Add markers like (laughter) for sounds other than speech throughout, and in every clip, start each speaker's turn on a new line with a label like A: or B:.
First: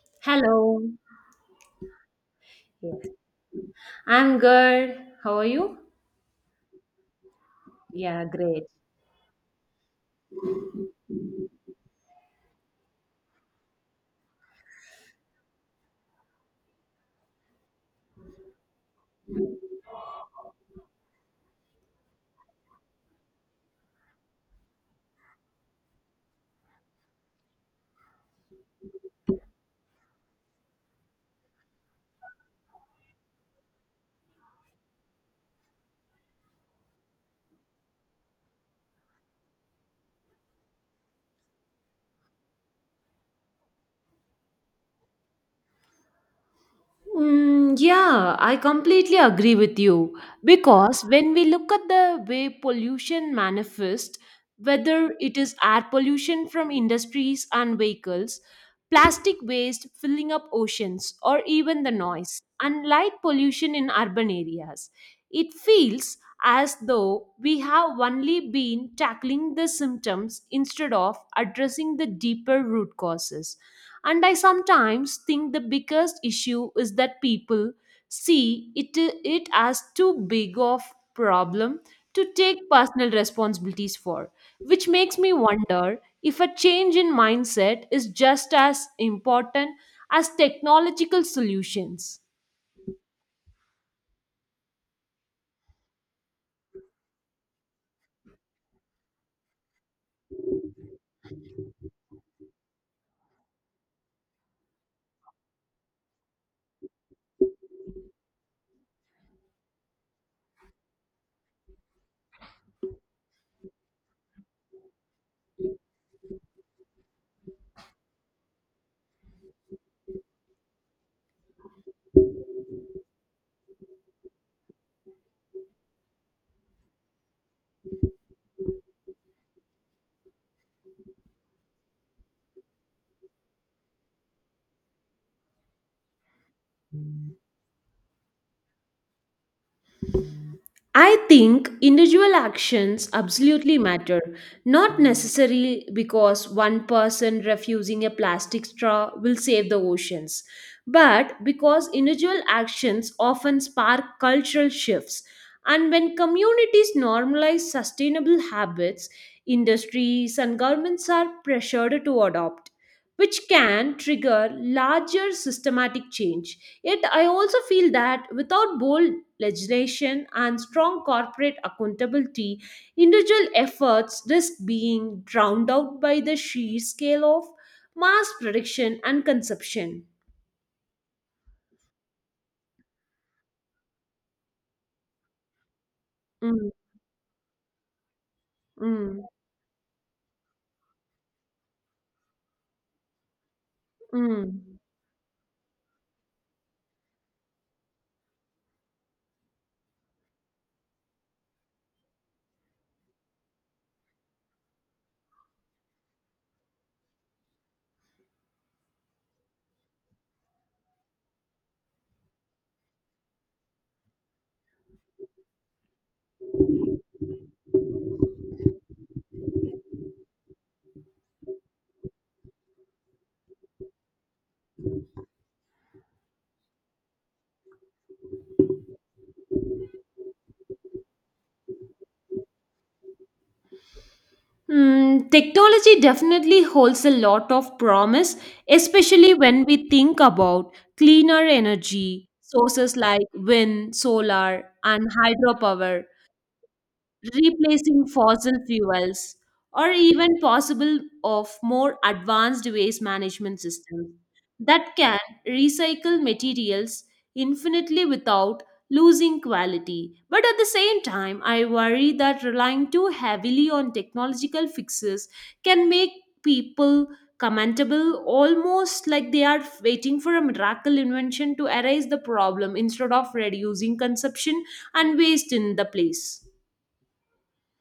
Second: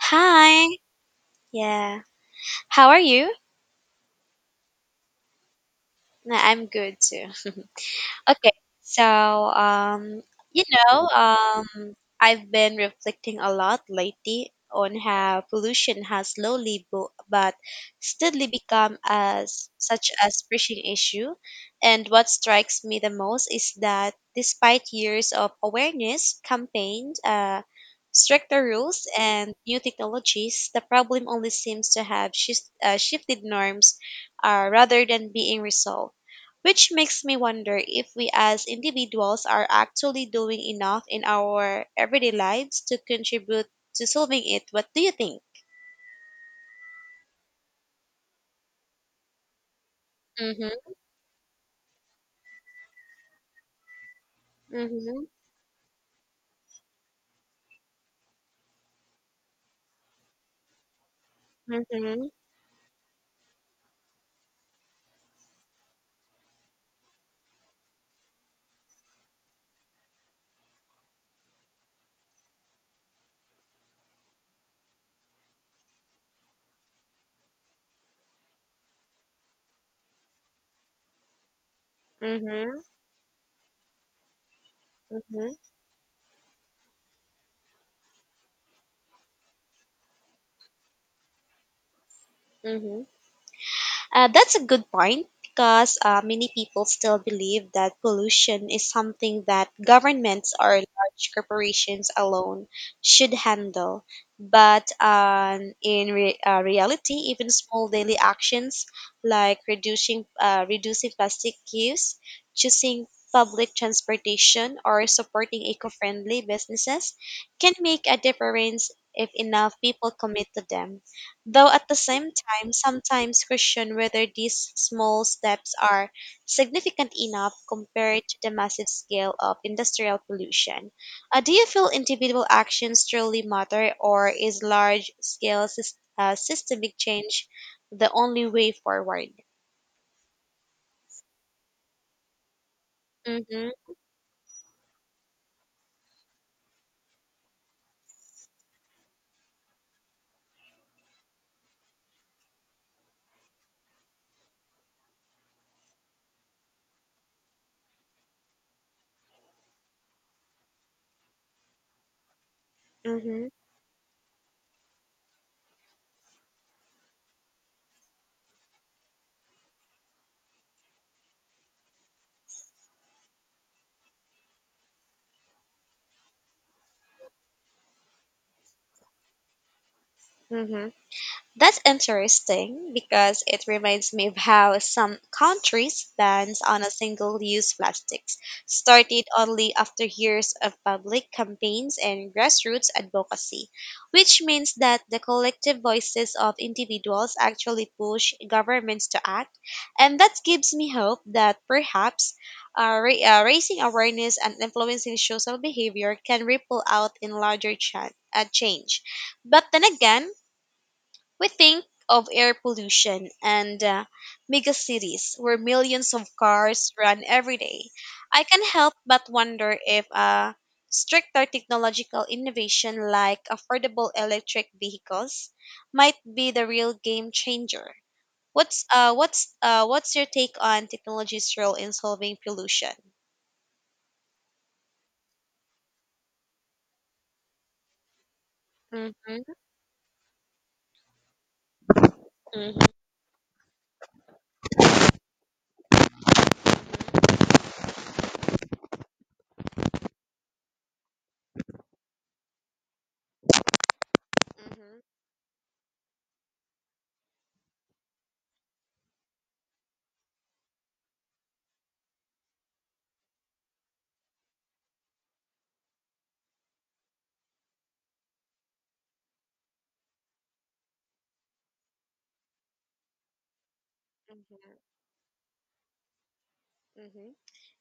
A: Hi.
B: Hello.
A: Yeah. How are
B: Yes,
A: you?
B: I'm good. How are you?
A: No, I'm good too.
B: Yeah,
A: Okay,
B: great.
A: so um, you know, um, I've been reflecting a lot lately on how pollution has slowly but steadily become as such a pressing issue. And what strikes me the most is that despite years of awareness campaigns, stricter rules, and new technologies, the problem only seems to have shifted norms rather than being resolved, which makes me wonder if we as individuals are actually doing enough in our everyday lives to contribute to solving it. What do you think?
B: Yeah, I completely agree with you,
A: Mm-hmm.
B: because when we look at the way pollution manifests, whether
A: Mm-hmm.
B: it is air pollution from industries and vehicles, plastic waste filling up oceans, or even the
A: Mm-hmm.
B: noise, and light pollution in urban areas, it feels as though we have only been tackling the symptoms instead of addressing the deeper root causes. And I sometimes think the biggest issue is that people see it as too big of problem to take
A: Mm-hmm.
B: personal responsibilities for, which makes me wonder if a change in mindset is just as important as technological solutions.
A: Mm-hmm. That's a good point because many people still believe that pollution is something that governments or large corporations alone should handle. But in reality, even small daily actions like reducing plastic use, choosing public transportation, or supporting eco-friendly businesses can make a difference if enough people commit to them. Though at the same I'm sometimes question whether these small steps are significant enough compared to the massive scale of industrial pollution. Do you feel individual actions truly matter, or is large scale systemic change the only way forward?
B: I think individual actions absolutely
A: Mm-hmm.
B: matter, not necessarily because one person refusing a plastic straw will save the oceans, but because individual actions often spark cultural shifts. And when communities normalize sustainable habits, industries and governments are pressured to adopt, which
A: Mm-hmm.
B: can trigger larger systematic change. Yet, I also feel that without bold legislation and strong corporate accountability, individual efforts risk being drowned out by the sheer scale of mass production and consumption.
A: Mm-hmm. That's interesting because it reminds me of how some countries bans
B: Mm,
A: on a single-use plastics started
B: mm,
A: only after years of public campaigns and grassroots advocacy, which means
B: mm.
A: that the collective voices of individuals actually push governments to act, and that gives me hope that perhaps raising awareness and influencing social behavior can ripple out in larger change. But then again, we think of air pollution and megacities where millions of cars run every day. I can help but wonder if stricter technological innovation like affordable electric vehicles might be the real game changer. What's your take on technology's role in solving pollution?
B: Technology definitely holds a lot of promise, especially
A: Mm-hmm.
B: when we think about cleaner energy
A: Mm-hmm.
B: sources like wind, solar, and hydropower,
A: Mm-hmm.
B: replacing fossil fuels, or even possible of more advanced waste management systems that
A: Mm-hmm.
B: can recycle materials infinitely without losing quality. But at the same time, I worry that relying too heavily on technological fixes can make people commendable, almost like they are waiting for a miracle invention to erase the problem instead of reducing consumption and waste in the place.
A: Mm-hmm.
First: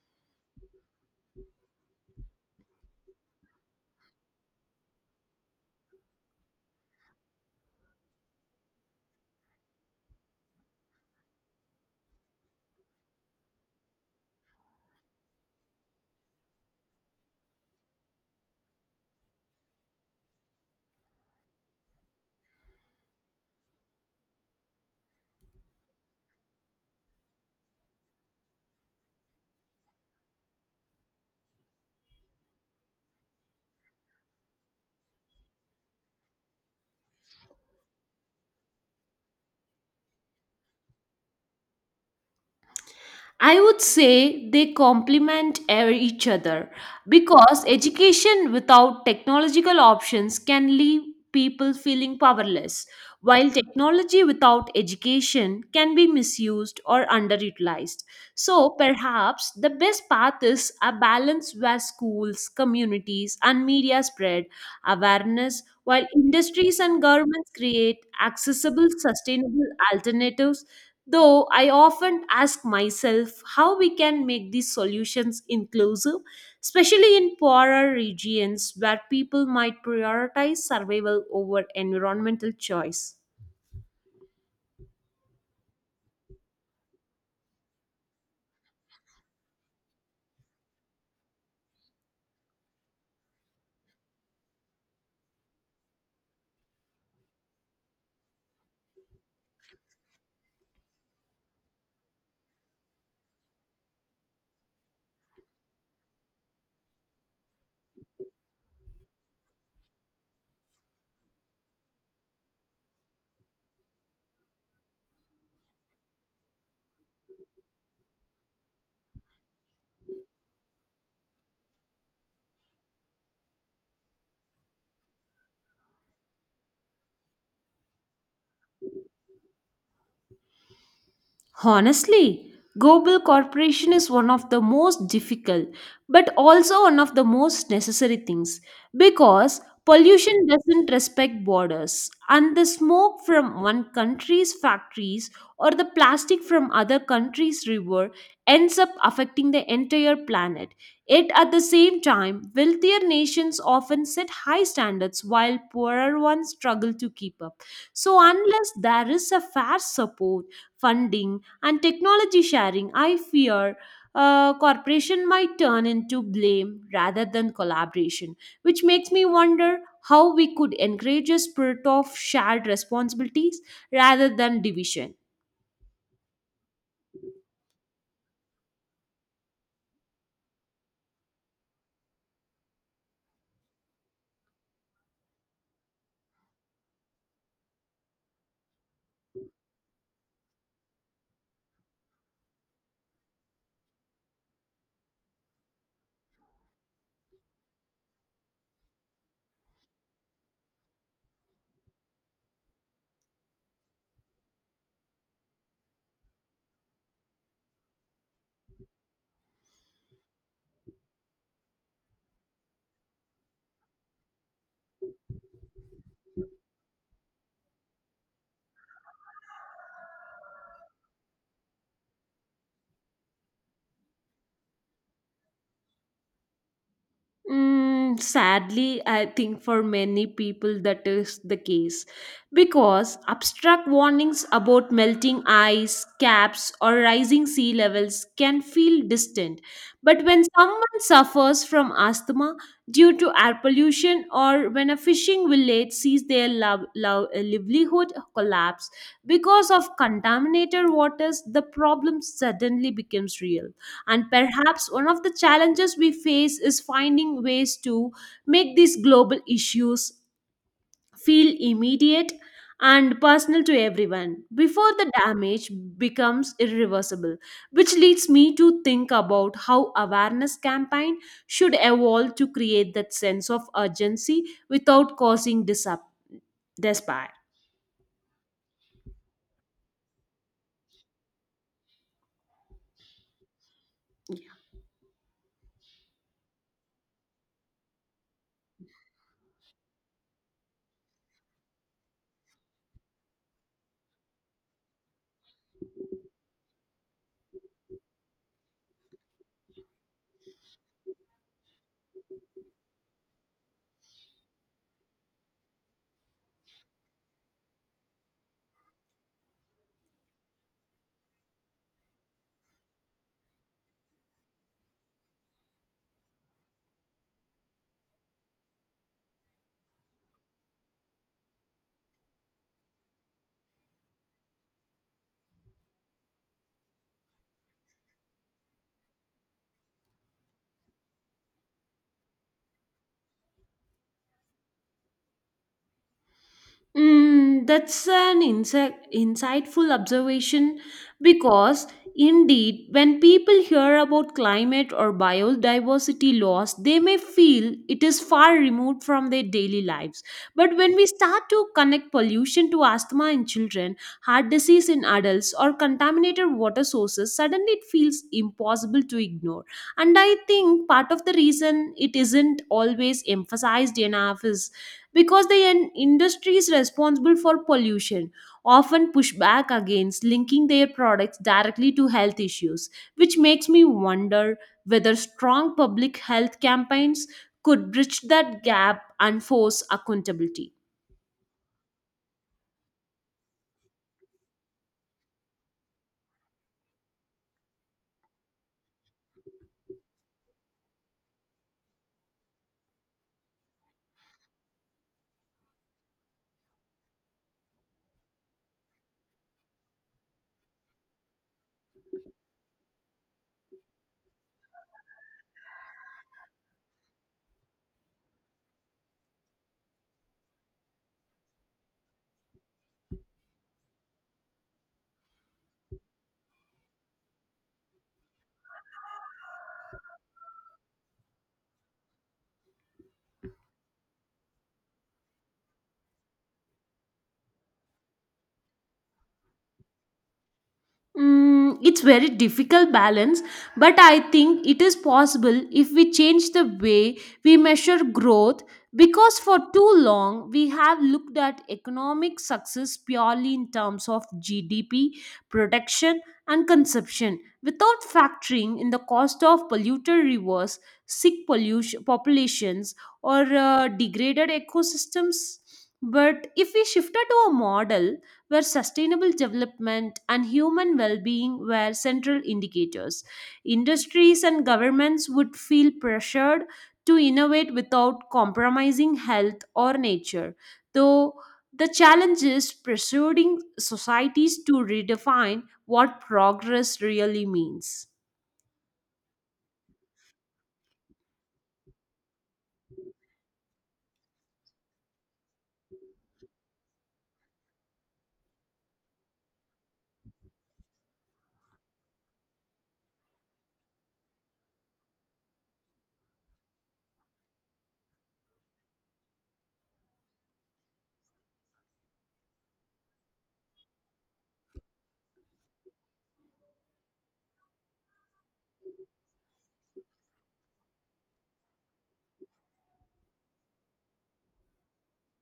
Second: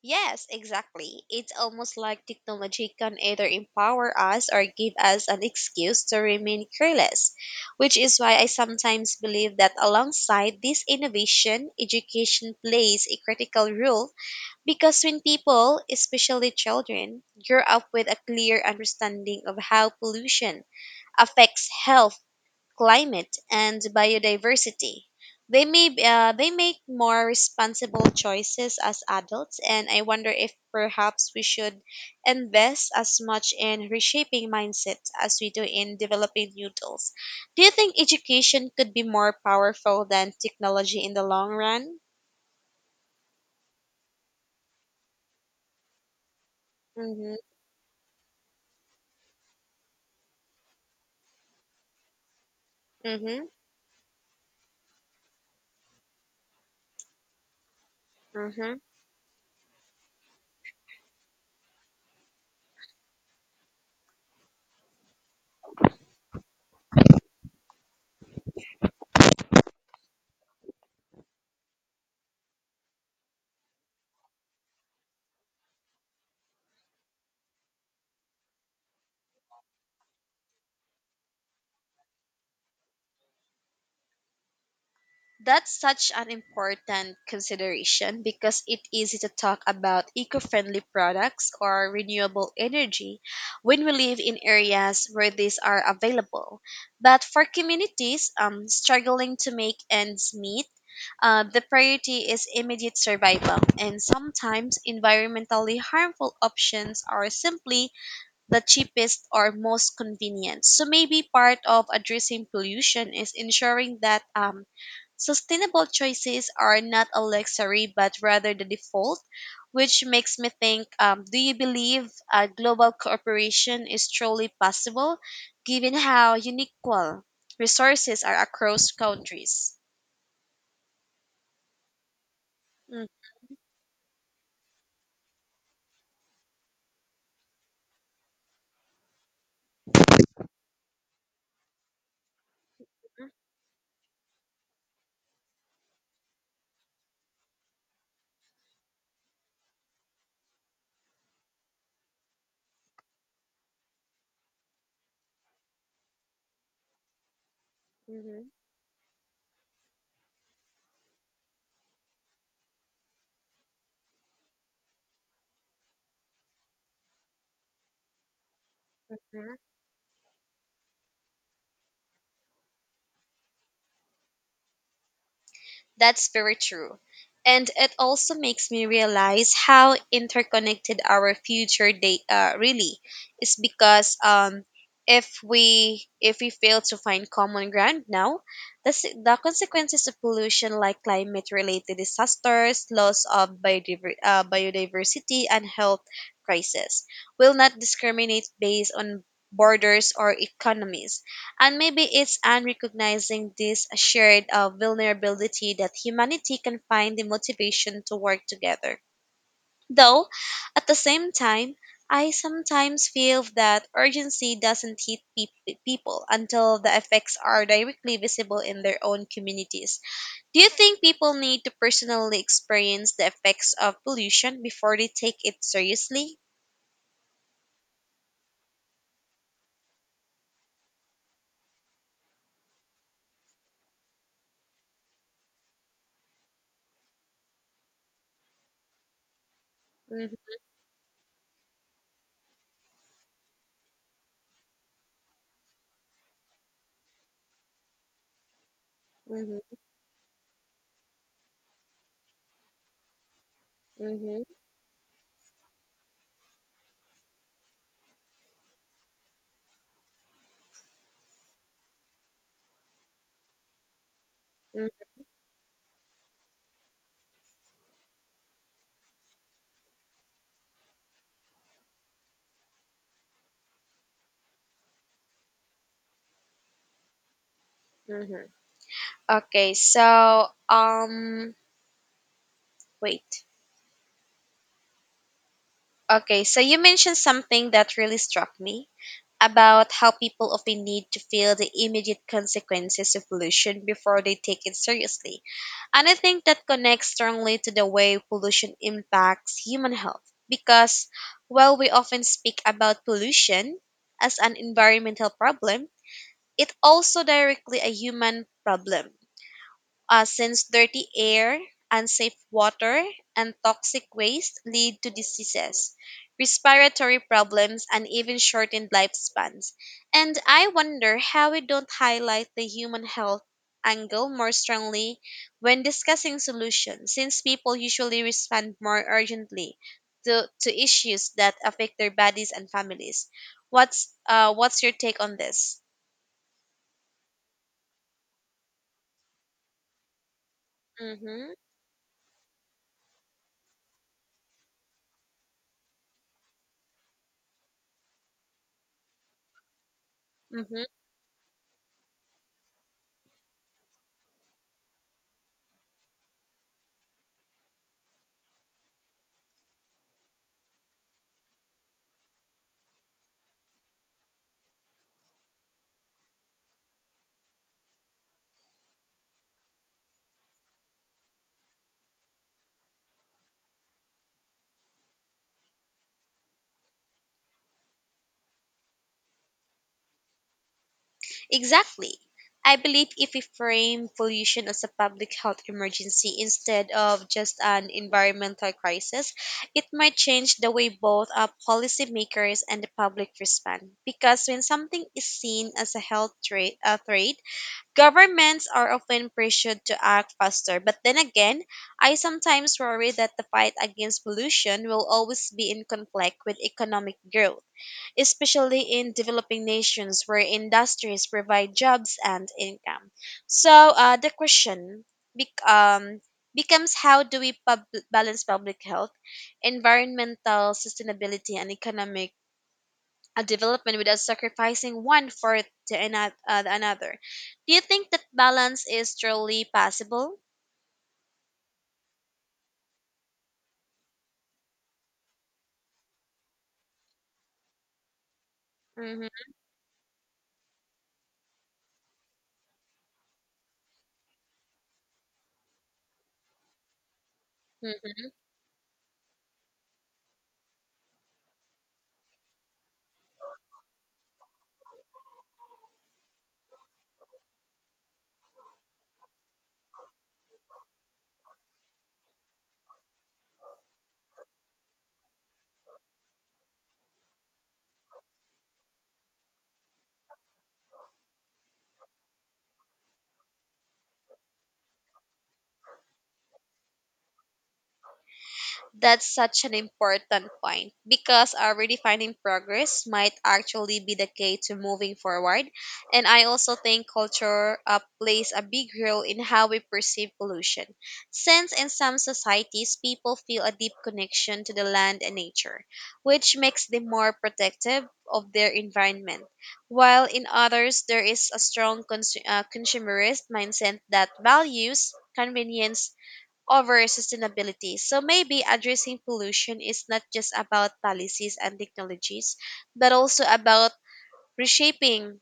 A: Yes, exactly. It's almost like technology can either empower us or give us an excuse to remain careless, which is why I sometimes believe that alongside this innovation, education plays a critical role because when people, especially children, grow up with a clear understanding of how pollution affects health, climate, and biodiversity. They may b- they make more responsible choices as adults, and I wonder if perhaps we should invest as much in reshaping mindsets as we do in developing new tools. Do you think education could be more powerful than technology in the long run?
B: I would say they complement each other,
A: Mm-hmm.
B: because education without technological options can leave people feeling powerless,
A: Mm-hmm.
B: while technology without education can be misused or underutilized. So,
A: Mm-hmm.
B: perhaps the best path is a balance where schools, communities, and media spread awareness, while industries and governments create accessible, sustainable alternatives. Though I often ask myself how we can make these solutions inclusive, especially in poorer regions where people might prioritize survival over environmental choice.
A: That's such an important consideration because it's easy to talk about eco friendly products or renewable energy when we live in areas where these are available. But for communities struggling to make ends meet, the priority is immediate survival, and sometimes environmentally harmful options are simply the cheapest or most convenient. So maybe part of addressing pollution is ensuring that sustainable choices are not a luxury but rather the default, which makes me think do you believe global cooperation is truly possible given how unequal resources are across countries?
B: Honestly, global
A: Hmm.
B: cooperation is one of the most difficult but also one of the most necessary things, because pollution doesn't respect borders and the smoke from one country's factories or the plastic from other country's river ends up affecting the entire planet. Yet at the same time, wealthier nations often set high standards while poorer ones struggle to keep up. So
A: Hmm.
B: unless there is a fair support funding and technology sharing, I fear corporation might turn into blame rather than collaboration, which makes me wonder how we could encourage a spirit of shared responsibilities rather than division.
A: That's very true. And it also makes me realize how interconnected our future data really is because if we fail to find common ground now, the consequences of pollution like climate related disasters, loss of biodiversity, and health crisis will not discriminate based on borders or economies, and maybe it's an recognizing this shared vulnerability that humanity can find the motivation to work together. Though, at the same time, I sometimes feel that urgency doesn't hit people until the effects are directly visible in their own communities. Do you think people need to personally experience the effects of pollution before they take it seriously?
B: Sadly, I think for many people that is the case, because abstract warnings about melting ice, caps, or rising sea levels can feel distant. But
A: Mhm.
B: when someone suffers from asthma due to air pollution, or when a fishing village sees their love, livelihood collapse because
A: Mhm.
B: of contaminated waters, the problem suddenly becomes real. And
A: Mhm.
B: perhaps one of the challenges we face is finding ways to make these global issues feel immediate and personal to everyone before
A: Mhm.
B: the damage becomes irreversible, which leads me to think about how awareness campaign should evolve to create that sense of urgency without causing despair.
A: Mhm. Okay, so wait. Okay, so you mentioned something that really struck me about how people often need to feel the immediate consequences of pollution before they take it seriously. And I think that connects strongly to the way pollution impacts human health. Because while we often speak about pollution as an environmental problem, it's also directly a human problem since dirty air, unsafe water, and toxic waste lead to diseases, respiratory problems, and even shortened lifespans. And I wonder how we don't highlight the human health angle more strongly when discussing solutions, since people usually respond more urgently to issues that affect their bodies and families. What's your take on this?
B: That's an insightful observation,
A: Mm-hmm.
B: because, indeed, when people hear about climate or biodiversity loss, they may feel it is far removed from their daily lives. But
A: Mm-hmm.
B: when we start to connect pollution to asthma in children, heart disease in adults, or contaminated water sources, suddenly it feels impossible to ignore. And I think part of the reason it isn't always emphasized enough is because the industries responsible for pollution often push back against linking their products directly to health issues, which makes me wonder whether strong public health campaigns could bridge that gap and force accountability.
A: Exactly. I believe if we frame pollution as a public health emergency instead of just an environmental crisis, it might change the way both our policymakers and the public respond. Because when something is seen as a health threat, a threat, governments are often pressured to act faster. But then again, I sometimes worry that the fight against pollution will always be in conflict with economic growth, especially in developing nations where industries provide jobs and income. So the question bec- um, becomes, how do we balance public health, environmental sustainability, and economic development without sacrificing one for the another? Do you think that balance is truly possible?
B: It's very difficult balance, but I think it is possible if we change the way we measure growth, because
A: Mm-hmm.
B: for too long we have looked at economic success purely in terms of GDP, production, and consumption without factoring in the cost of polluter rivers, sick pollution populations, or degraded ecosystems. But if we shifted to a model where sustainable development and human well being were central indicators. Industries and governments would feel pressured to innovate without compromising health or nature, though the challenge is persuading societies to redefine what progress really means.
A: That's such an important point because our redefining progress might actually be the key to moving forward. And I also think culture plays a big role in how we perceive pollution, since in some societies people feel a deep connection to the land and nature, which makes them more protective of their environment, while in others there is a strong consumerist mindset that values convenience over sustainability. So maybe addressing pollution is not just about policies and technologies, but also about reshaping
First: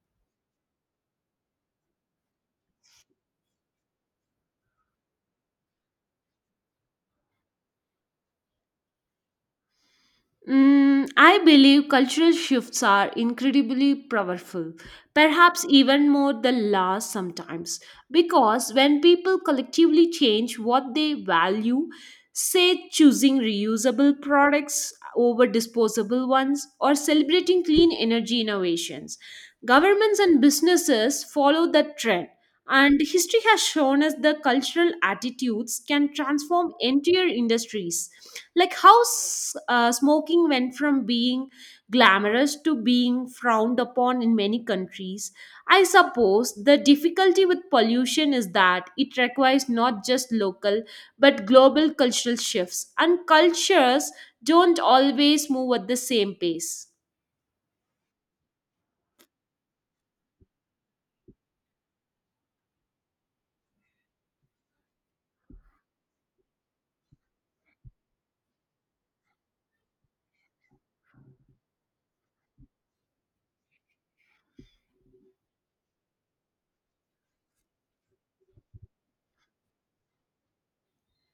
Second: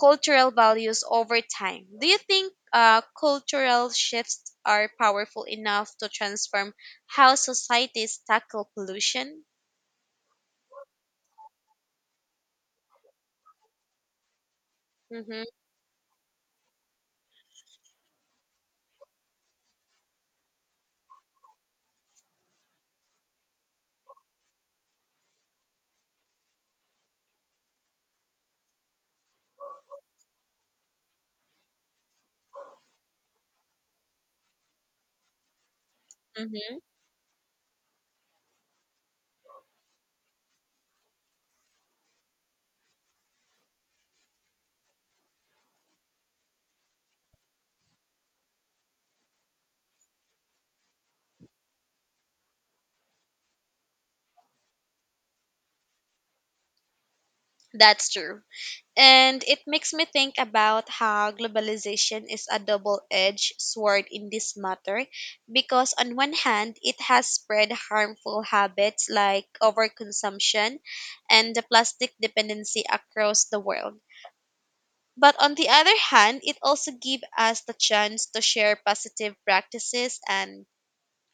A: cultural values over time. Do you think cultural shifts are powerful enough to transform how societies tackle pollution?
B: I believe cultural shifts are incredibly powerful,
A: Mm-hmm.
B: perhaps even more than laws sometimes, because when people collectively change what they value, say choosing reusable products over disposable ones or celebrating clean energy innovations, governments and businesses follow that trend, and history has shown us the cultural attitudes can transform
A: Mm-hmm.
B: entire industries. Like how smoking went from being glamorous to being frowned upon in many countries. I suppose the difficulty with pollution is that it requires not just local but global cultural shifts, and cultures don't always move at the same pace.
A: That's true. And it makes me think about how globalization is a double edged sword in this matter because, on one hand, it has spread harmful habits like overconsumption and the plastic dependency across the world. But on the other hand, it also gives us the chance to share positive practices and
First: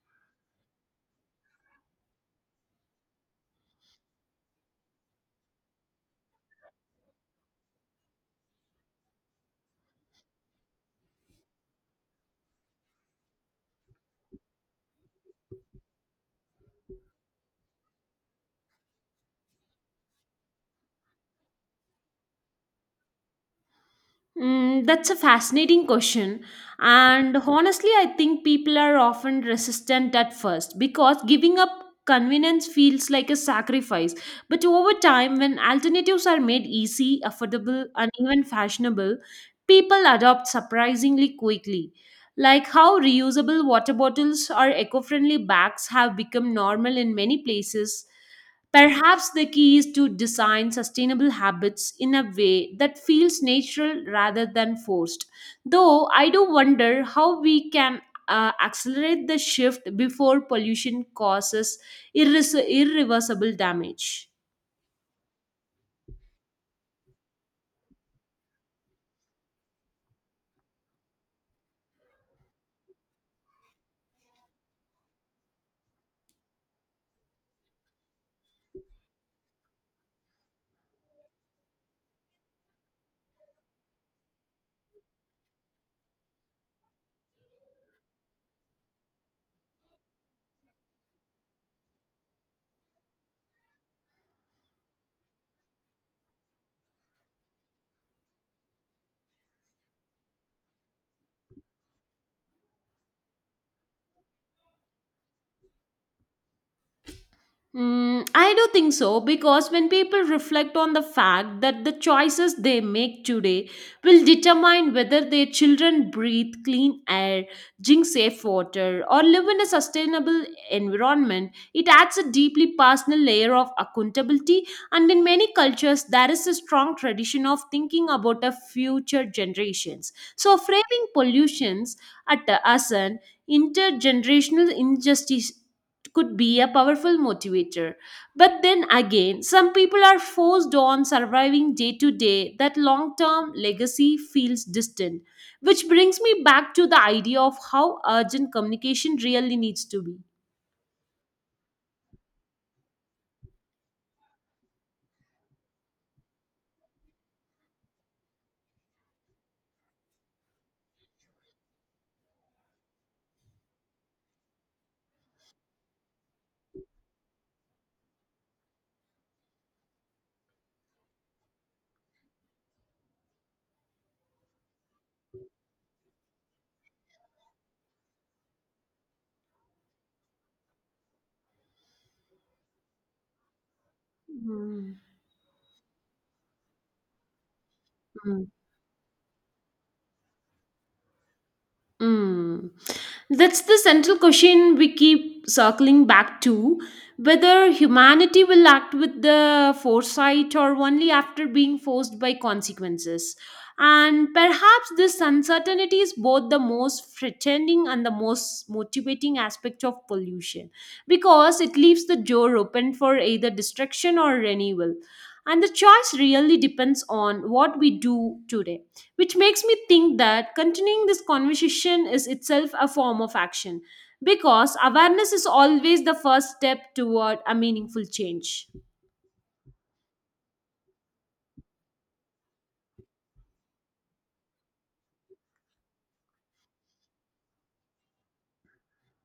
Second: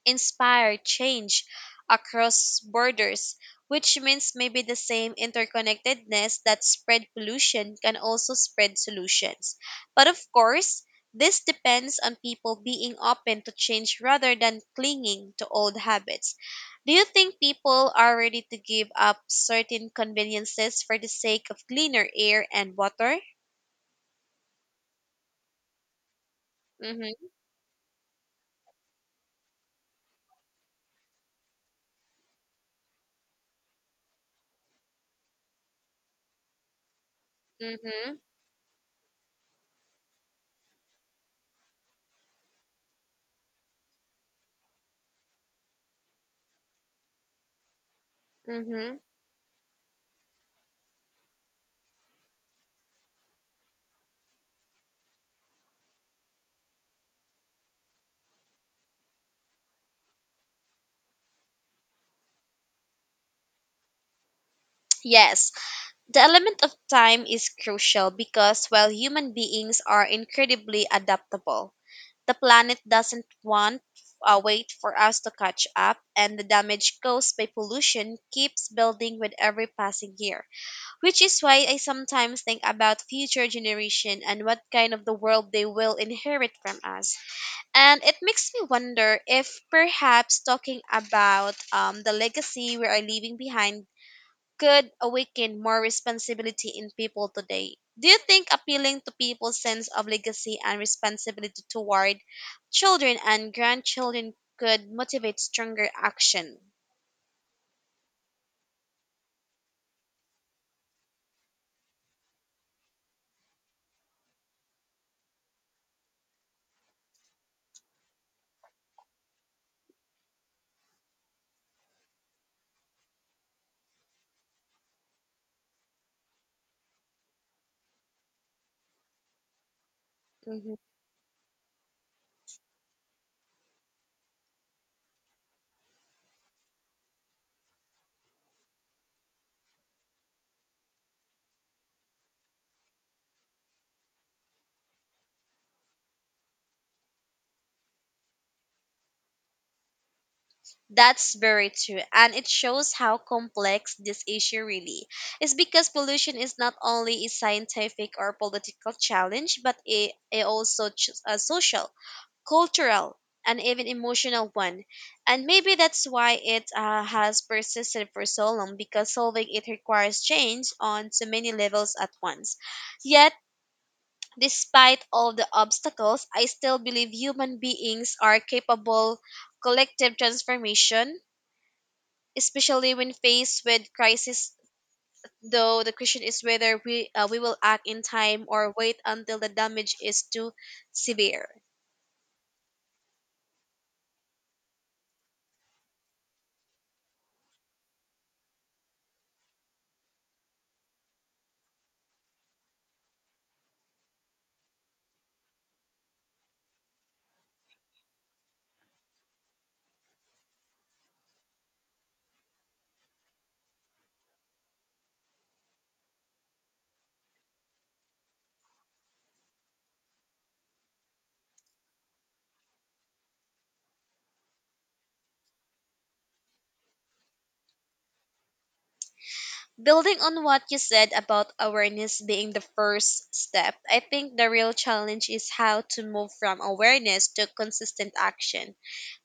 A: inspire change across borders, which means maybe the same interconnectedness that spread pollution can also spread solutions. But of course, this depends on people being open to change rather than clinging to old habits. Do you think people are ready to give up certain conveniences for the sake of cleaner air and water?
B: That's a fascinating question.
A: Mm-hmm.
B: And honestly, I think people are often resistant at first because giving up convenience feels like a sacrifice. But over time, when alternatives are made easy, affordable, and
A: Mm-hmm.
B: even fashionable, people adopt surprisingly quickly. Like how reusable water bottles or eco friendly bags have become normal in many places.
A: Mm-hmm.
B: Perhaps the key is to design sustainable habits in a way that feels natural rather than forced. Though I do wonder how we can accelerate the shift before pollution causes irreversible damage.
A: Yes, the element of time is crucial because while human beings are incredibly adaptable, the planet doesn't want wait for us to catch up, and the damage caused by pollution keeps building with every passing year. Which is why I sometimes think about future generation and what kind of the world they will inherit from us. And it makes me wonder if perhaps talking about the legacy we are leaving behind could awaken more responsibility in people today. Do you think appealing to people's sense of legacy and responsibility toward children and grandchildren could motivate stronger action?
B: I do think so, because when people reflect on the fact that the choices they make today will determine whether their children breathe clean air, drink safe water, or live in a sustainable environment, it adds a deeply personal layer of accountability. And in many cultures, there is a strong tradition of thinking about the future generations. So,
A: Mhm.
B: framing pollutions as an intergenerational injustice could be a powerful motivator. But then again, some people are forced on surviving day to day, that long term legacy feels distant. Which brings me back to the idea of how urgent communication really needs to be.
A: That's very true, and it shows how complex this issue really is because pollution is not only a scientific or political challenge, but a also a social, cultural, and even emotional one. And maybe that's why it has persisted for so long because solving it requires change on so many levels at once. Yet, despite all the obstacles, I still believe human beings are capable collective transformation, especially when faced with crisis.
B: Hmm.
A: Though the question is whether we will act in time or wait until the damage is too severe.
B: Mm. That's the central question we keep circling back to, whether humanity will act with the foresight or only after being forced by consequences. And perhaps this uncertainty is both the most threatening and the most motivating aspect of pollution, because it leaves the door open for either destruction or renewal. And the choice really depends on what we do today, which makes me think that continuing this conversation is itself a form of action, because awareness is always the first step toward a meaningful change.
A: Building on what you said about awareness being the first step, I think the real challenge is how to move from awareness to consistent action.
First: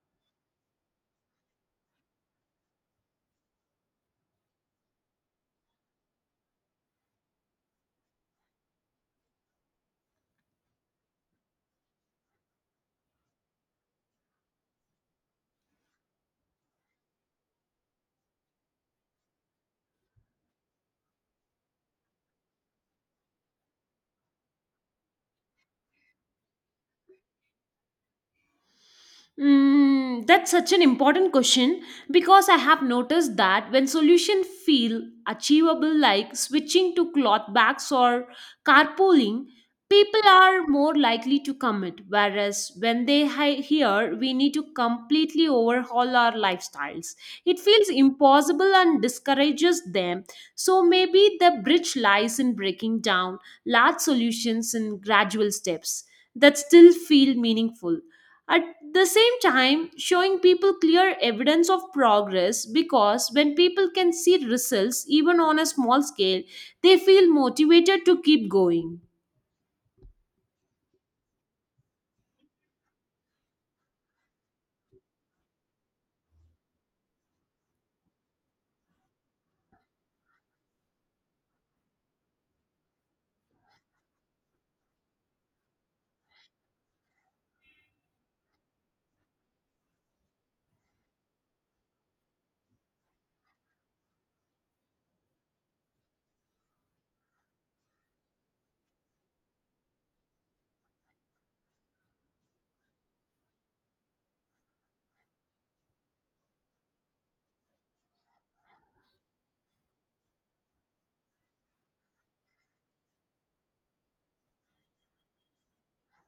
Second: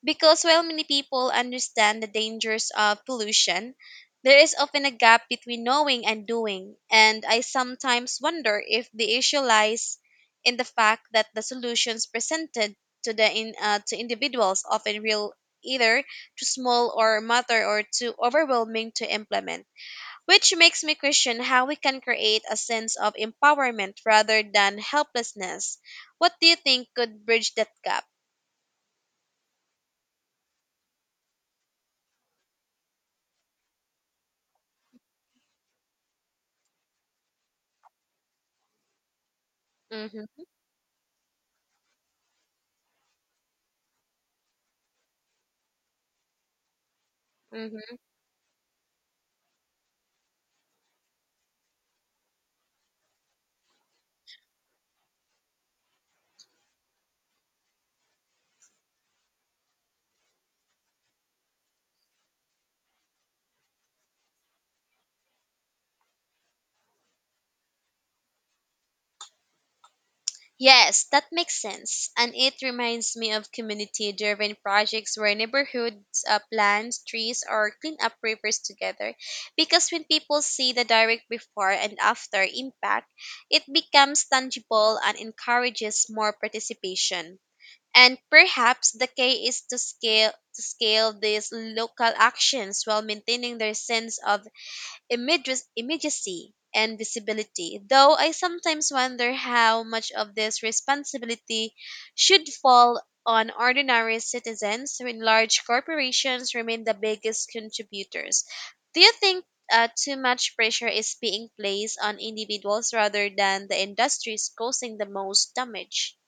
A: Because while many people understand the dangers of pollution, there is often a gap between knowing and doing, and I sometimes wonder if the issue lies in the fact that the solutions presented to individuals often feel either too small or matter or too overwhelming to implement, which makes me question how we can create a sense of empowerment rather than helplessness. What do you think could bridge that gap?
B: That's such an important question, because I have noticed that when solutions feel achievable, like switching to cloth bags or carpooling, people
A: Hmm.
B: are more likely to commit. Whereas when they hear we need to completely overhaul our lifestyles, it feels
A: Hmm.
B: impossible and discourages them. So maybe the bridge lies in breaking down large solutions in gradual steps that still feel meaningful at the same time, showing people clear evidence of progress, because when people can see results, even on a small scale, they feel motivated to keep going.
A: Yes, that makes sense. And it reminds me of community driven projects where neighborhoods plant trees or clean up rivers together. Because when people see the direct before and after impact, it becomes tangible and encourages more participation. And perhaps the key is to scale these local actions while maintaining their sense of immediacy and visibility. Though I sometimes wonder how much of this responsibility should fall on ordinary citizens when large corporations remain the biggest contributors. Do you think too much pressure is being placed on individuals rather than the industries causing the most damage?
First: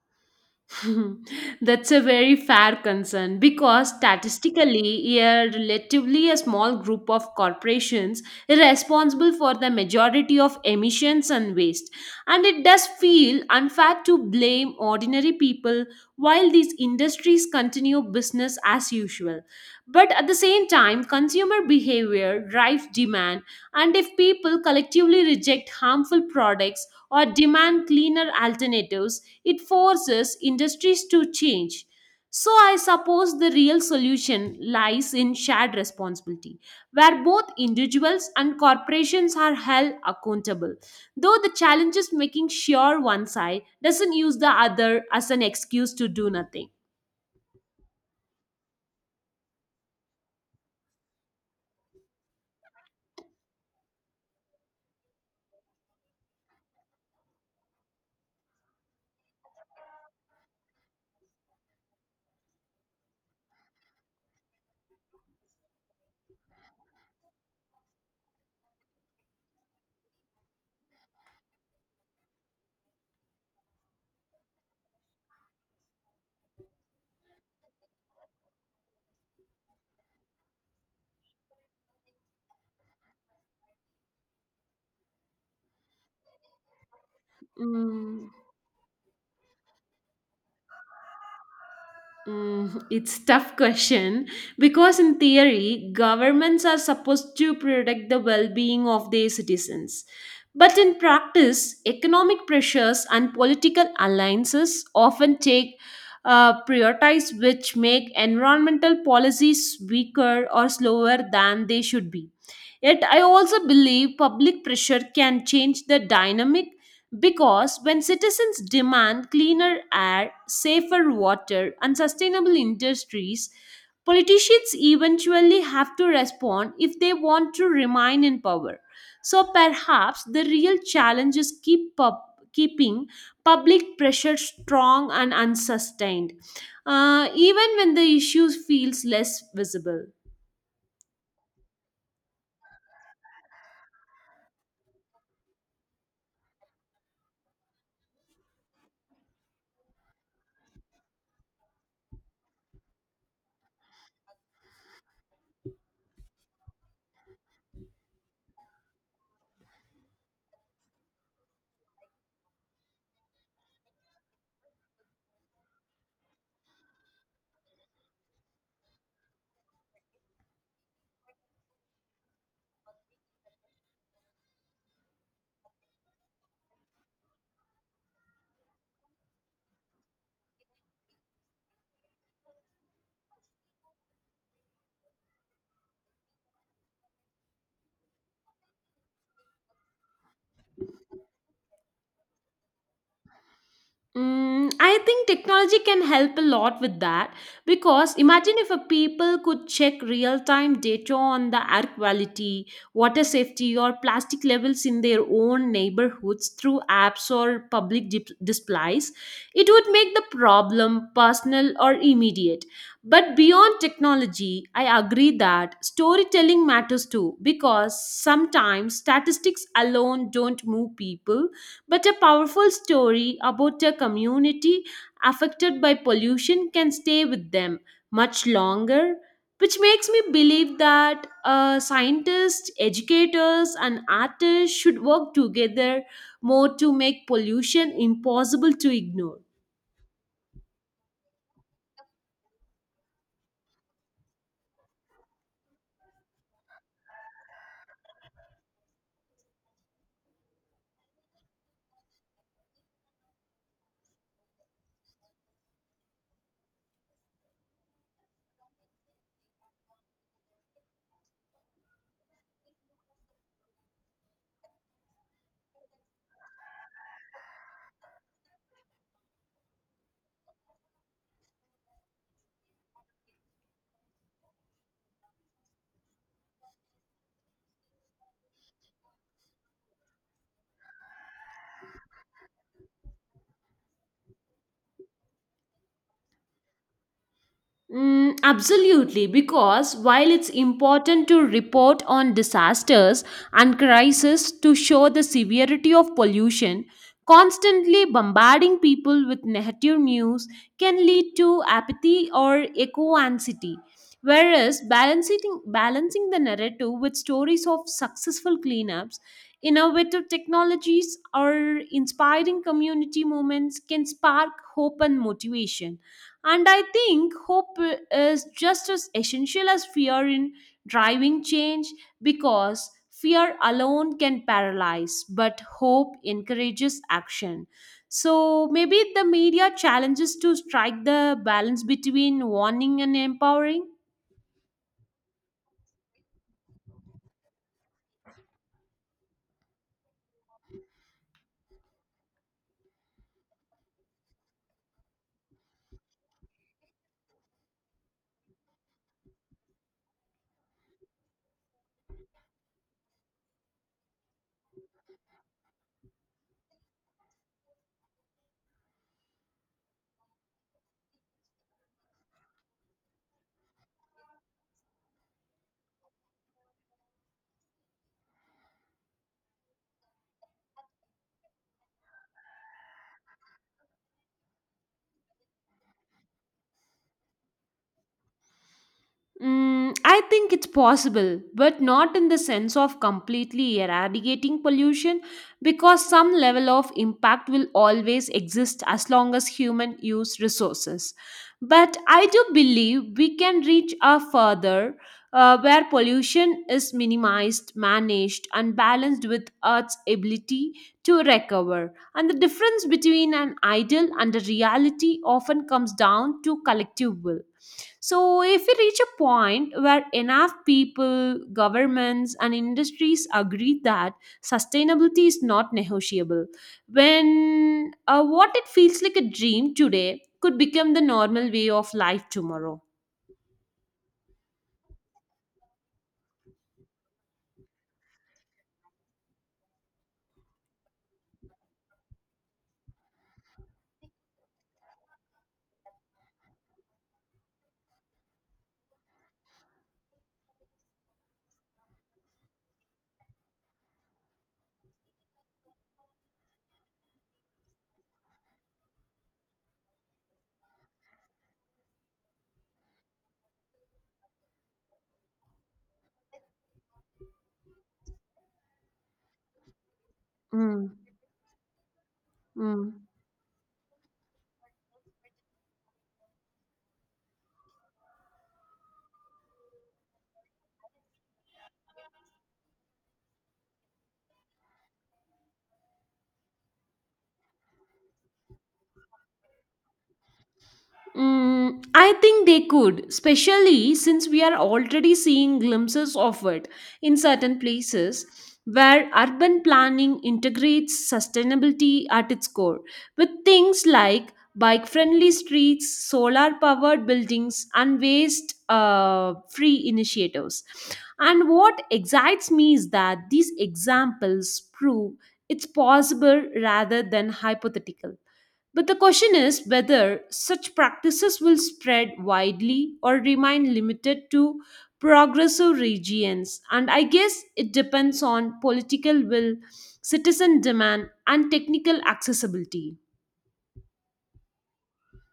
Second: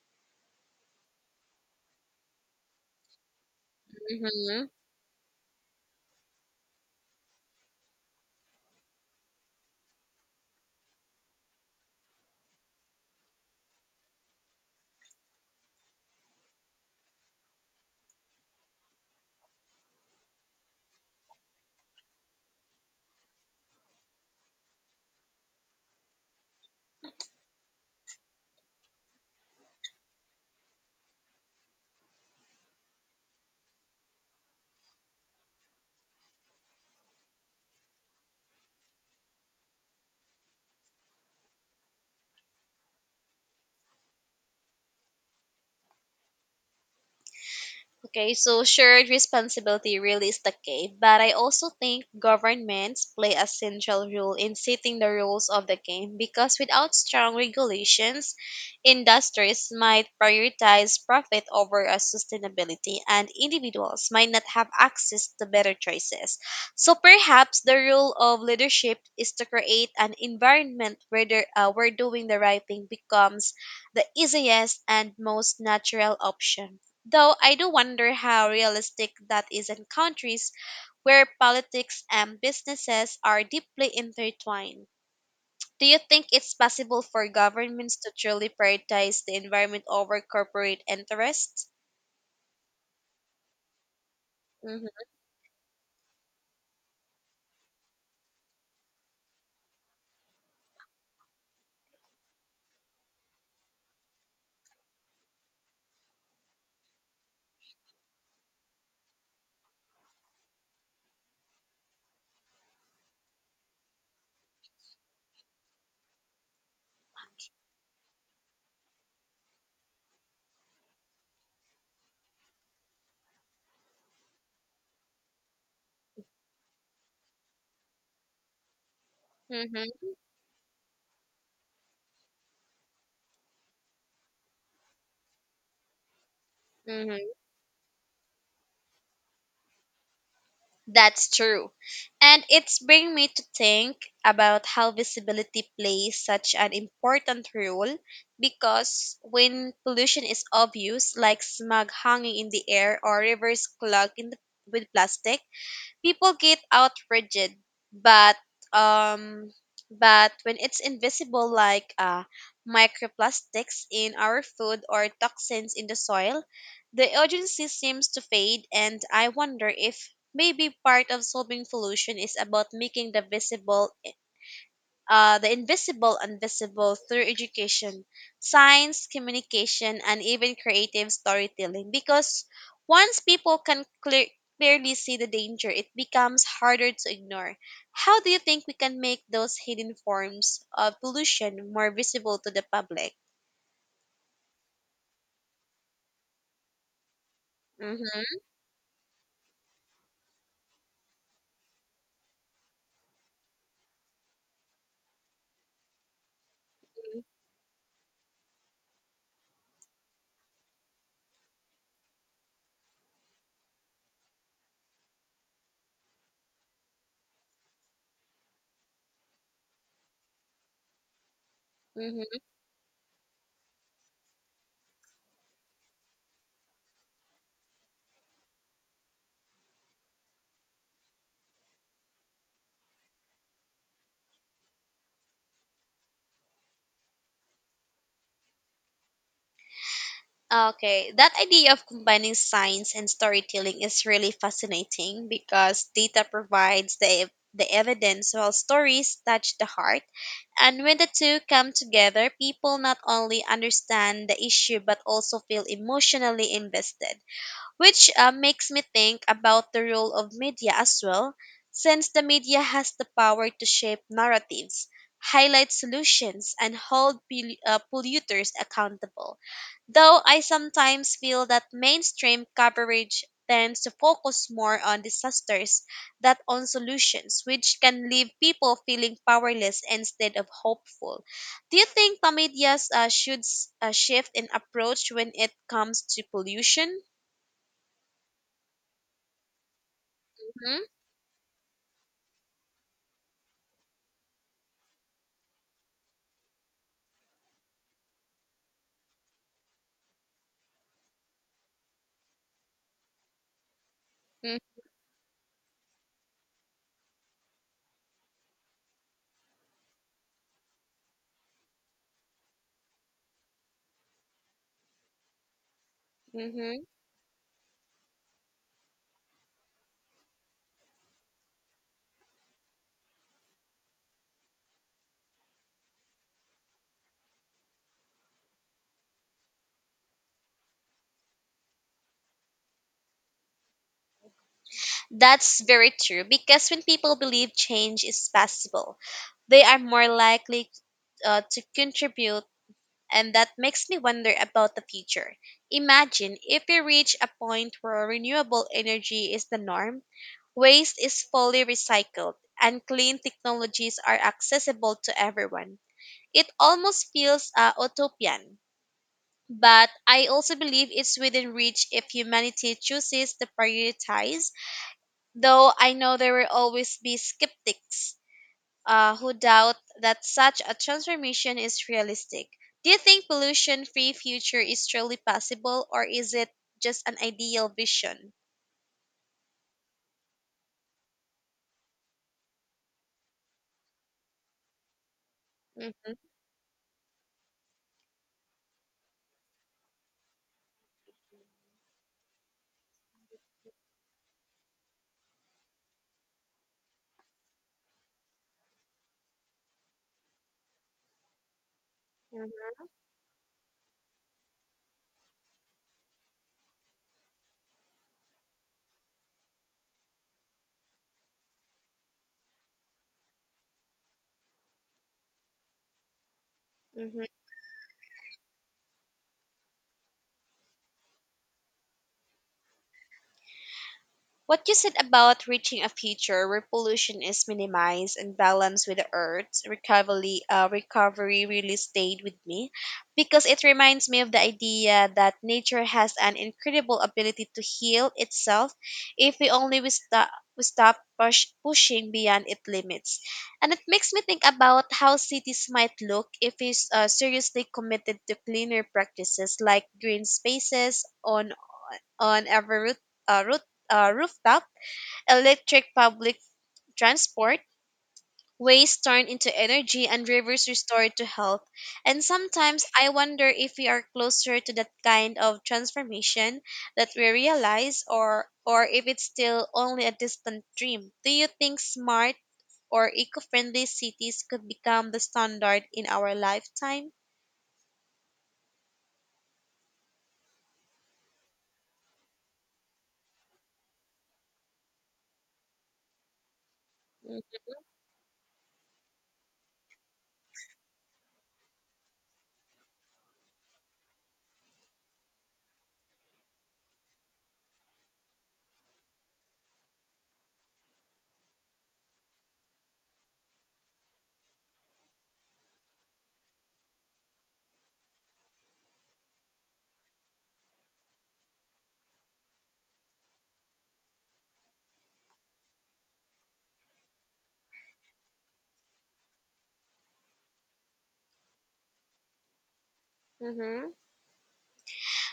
B: (laughs) That's a very fair concern because
A: hmm
B: statistically, a relatively a small group of corporations is responsible for the majority of emissions and waste. And it does feel unfair to blame ordinary people while these industries continue business as usual. But at the same time, consumer behavior drives demand, and if people collectively reject harmful products, or demand cleaner alternatives, it forces industries to change. So, I suppose the real solution lies in shared responsibility, where both individuals and corporations are held accountable. Though the challenge is making sure one side doesn't use the other as an excuse to do nothing.
A: Okay, so shared responsibility really is the key, but I also think governments play a central role in setting the rules of the game because without strong regulations, industries might prioritize profit over sustainability, and individuals might not have access to better choices. So perhaps the role of leadership is to create an environment where, where doing the right thing becomes the easiest and most natural option. Though I do wonder how realistic that is in countries where politics and businesses are deeply intertwined. Do you think it's possible for governments to
B: Mm.
A: truly prioritize the environment over corporate interests?
B: It's tough question,
A: Mm-hmm.
B: because in theory governments are supposed to protect the well-being of their citizens, but in practice economic pressures and political alliances often take prioritize, which make environmental policies weaker or slower than they should be. Yet I also believe public pressure can change the dynamic, because when citizens demand cleaner air, safer water, and sustainable industries, politicians eventually have to respond if they want to remain in power. So
A: Mm-hmm.
B: perhaps the real challenge is keeping public pressure strong and unsustained, even when the issue feels less visible.
A: That's true. And it's bring me to think about how visibility plays such an important role, because when pollution is obvious, like smog hanging in the air or rivers clogged in the, with plastic, people get outraged, but um, but when it's invisible, like microplastics in our food or toxins in the soil, the urgency seems to fade. And I wonder if maybe part of solving pollution is about making the visible the invisible invisible through education, science, communication, and even creative storytelling. Because once people can clearly see the danger, it becomes harder to ignore. How do you think we can make those hidden forms of pollution more visible to the public?
B: I think technology can help a lot with that, because
A: Mm-hmm.
B: imagine if a people could check real time data on the air quality, water safety, or plastic levels in their own neighborhoods through apps or public displays, it would make the problem personal or immediate. But beyond technology, I agree that storytelling matters too, because sometimes statistics alone don't move people, but a
A: Mm-hmm.
B: powerful story about a community affected by pollution can stay with them much longer, which makes me believe that scientists, educators, and artists should work together more to make pollution impossible to ignore.
A: Okay, that idea of combining science and storytelling is really fascinating because data provides the evidence, while stories touch the heart. And when the two come together, people not only understand the issue but also feel emotionally invested, which makes me think about the role of media as well, since the media has the power to shape narratives, highlight solutions, and hold polluters accountable. Though I sometimes feel that mainstream coverage tends to focus more on disasters than on solutions, which can leave people feeling powerless instead of hopeful. Do you think the media shift in approach when it comes to pollution?
B: Absolutely, because while it's
A: Mhm.
B: important to report on disasters and crises to show the severity of pollution, constantly bombarding people with negative news can lead to apathy or eco anxiety. Whereas balancing the narrative with stories of successful cleanups, innovative technologies, or inspiring community movements can spark hope and motivation. And I
A: Mm-hmm.
B: think hope is just as essential as fear in driving change, because fear alone can paralyze, but hope encourages action. So maybe the media challenges to strike the balance between warning and empowering.
A: That's very true, because when people believe change is possible, they are more likely to contribute, and that makes me wonder about the future. Imagine if we reach a point where renewable energy is the norm, waste is fully recycled, and clean technologies are accessible to everyone. It almost feels utopian. But I also believe it's within reach if humanity chooses to prioritize, though I know there will always be skeptics who doubt that such a transformation is realistic. Do you think pollution free future is truly possible, or is it just an ideal vision?
B: I think it's possible, but not in the sense of completely eradicating pollution, because
A: hmm
B: some level of impact will always exist as long as human use resources. But I do believe we can reach a further where pollution is minimized, managed, and balanced with Earth's ability to recover. And the difference between an ideal and a reality often comes down to collective will. So, if we reach a point where enough people, governments, and industries agree that sustainability is not negotiable,
A: hmm
B: when what it feels like a dream today could become the normal way of life tomorrow.
A: What you said about reaching a future where pollution is minimized and balanced with the Earth's recovery really stayed with me, because it reminds me of the idea that nature has an incredible ability to heal itself if we only pushing beyond its limits. And it makes me think about how cities might look if we seriously committed to cleaner practices, like green spaces on on every root, uh, root, rooftop, electric public transport, waste turned into energy, and rivers
B: Mm,
A: restored to health. And sometimes
B: mm.
A: I wonder if we are closer to that kind of transformation that we realize, or if it's still only a distant dream. Do you think smart or eco-friendly cities could become the standard in our lifetime?
B: I think they could, especially since we are already seeing glimpses of it in certain places where urban planning integrates sustainability at its core, with things like bike friendly streets, solar powered buildings, and waste free initiatives. And what excites me is that these examples prove it's possible rather than hypothetical. But the question is whether such practices will spread widely or remain limited to progressive regions. And I guess it depends on political will, citizen demand, and technical accessibility.
A: Mm-hmm.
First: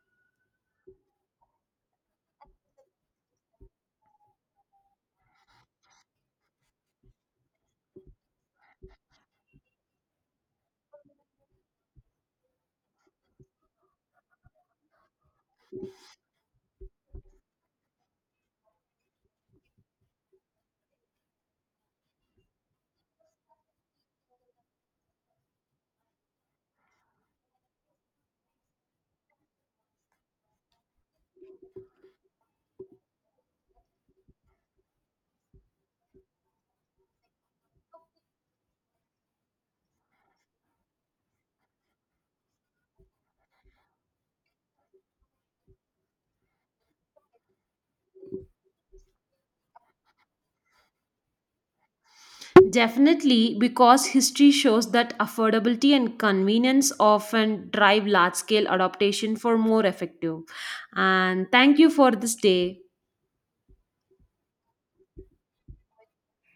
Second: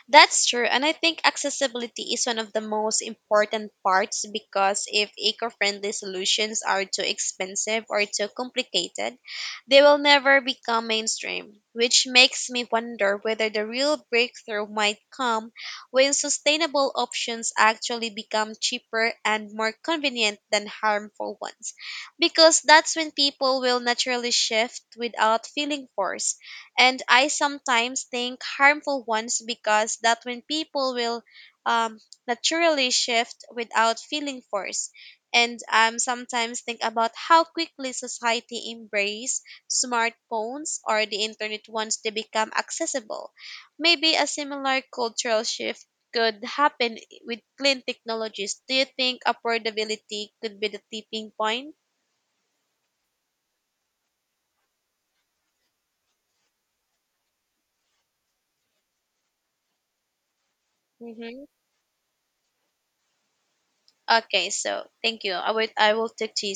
A: That's true. And I think accessibility is one of the most important parts, because if eco friendly solutions are too expensive or too complicated, they will never become mainstream, which makes me wonder whether the real breakthrough might come when sustainable options actually become cheaper and more convenient than harmful ones. Because that's when people will naturally shift without feeling forced. And I sometimes think harmful ones, because that when people will um, naturally shift without feeling forced. And sometimes think about how quickly society embrace smartphones or the internet once they become accessible. Maybe a similar cultural shift could happen with clean technologies. Do you think affordability could be the tipping point?
B: Definitely, because history shows that affordability and convenience often drive large scale adaptation for more effective.
A: Mm-hmm.
B: And thank you for this day.
A: Okay, so thank you. I will take to you.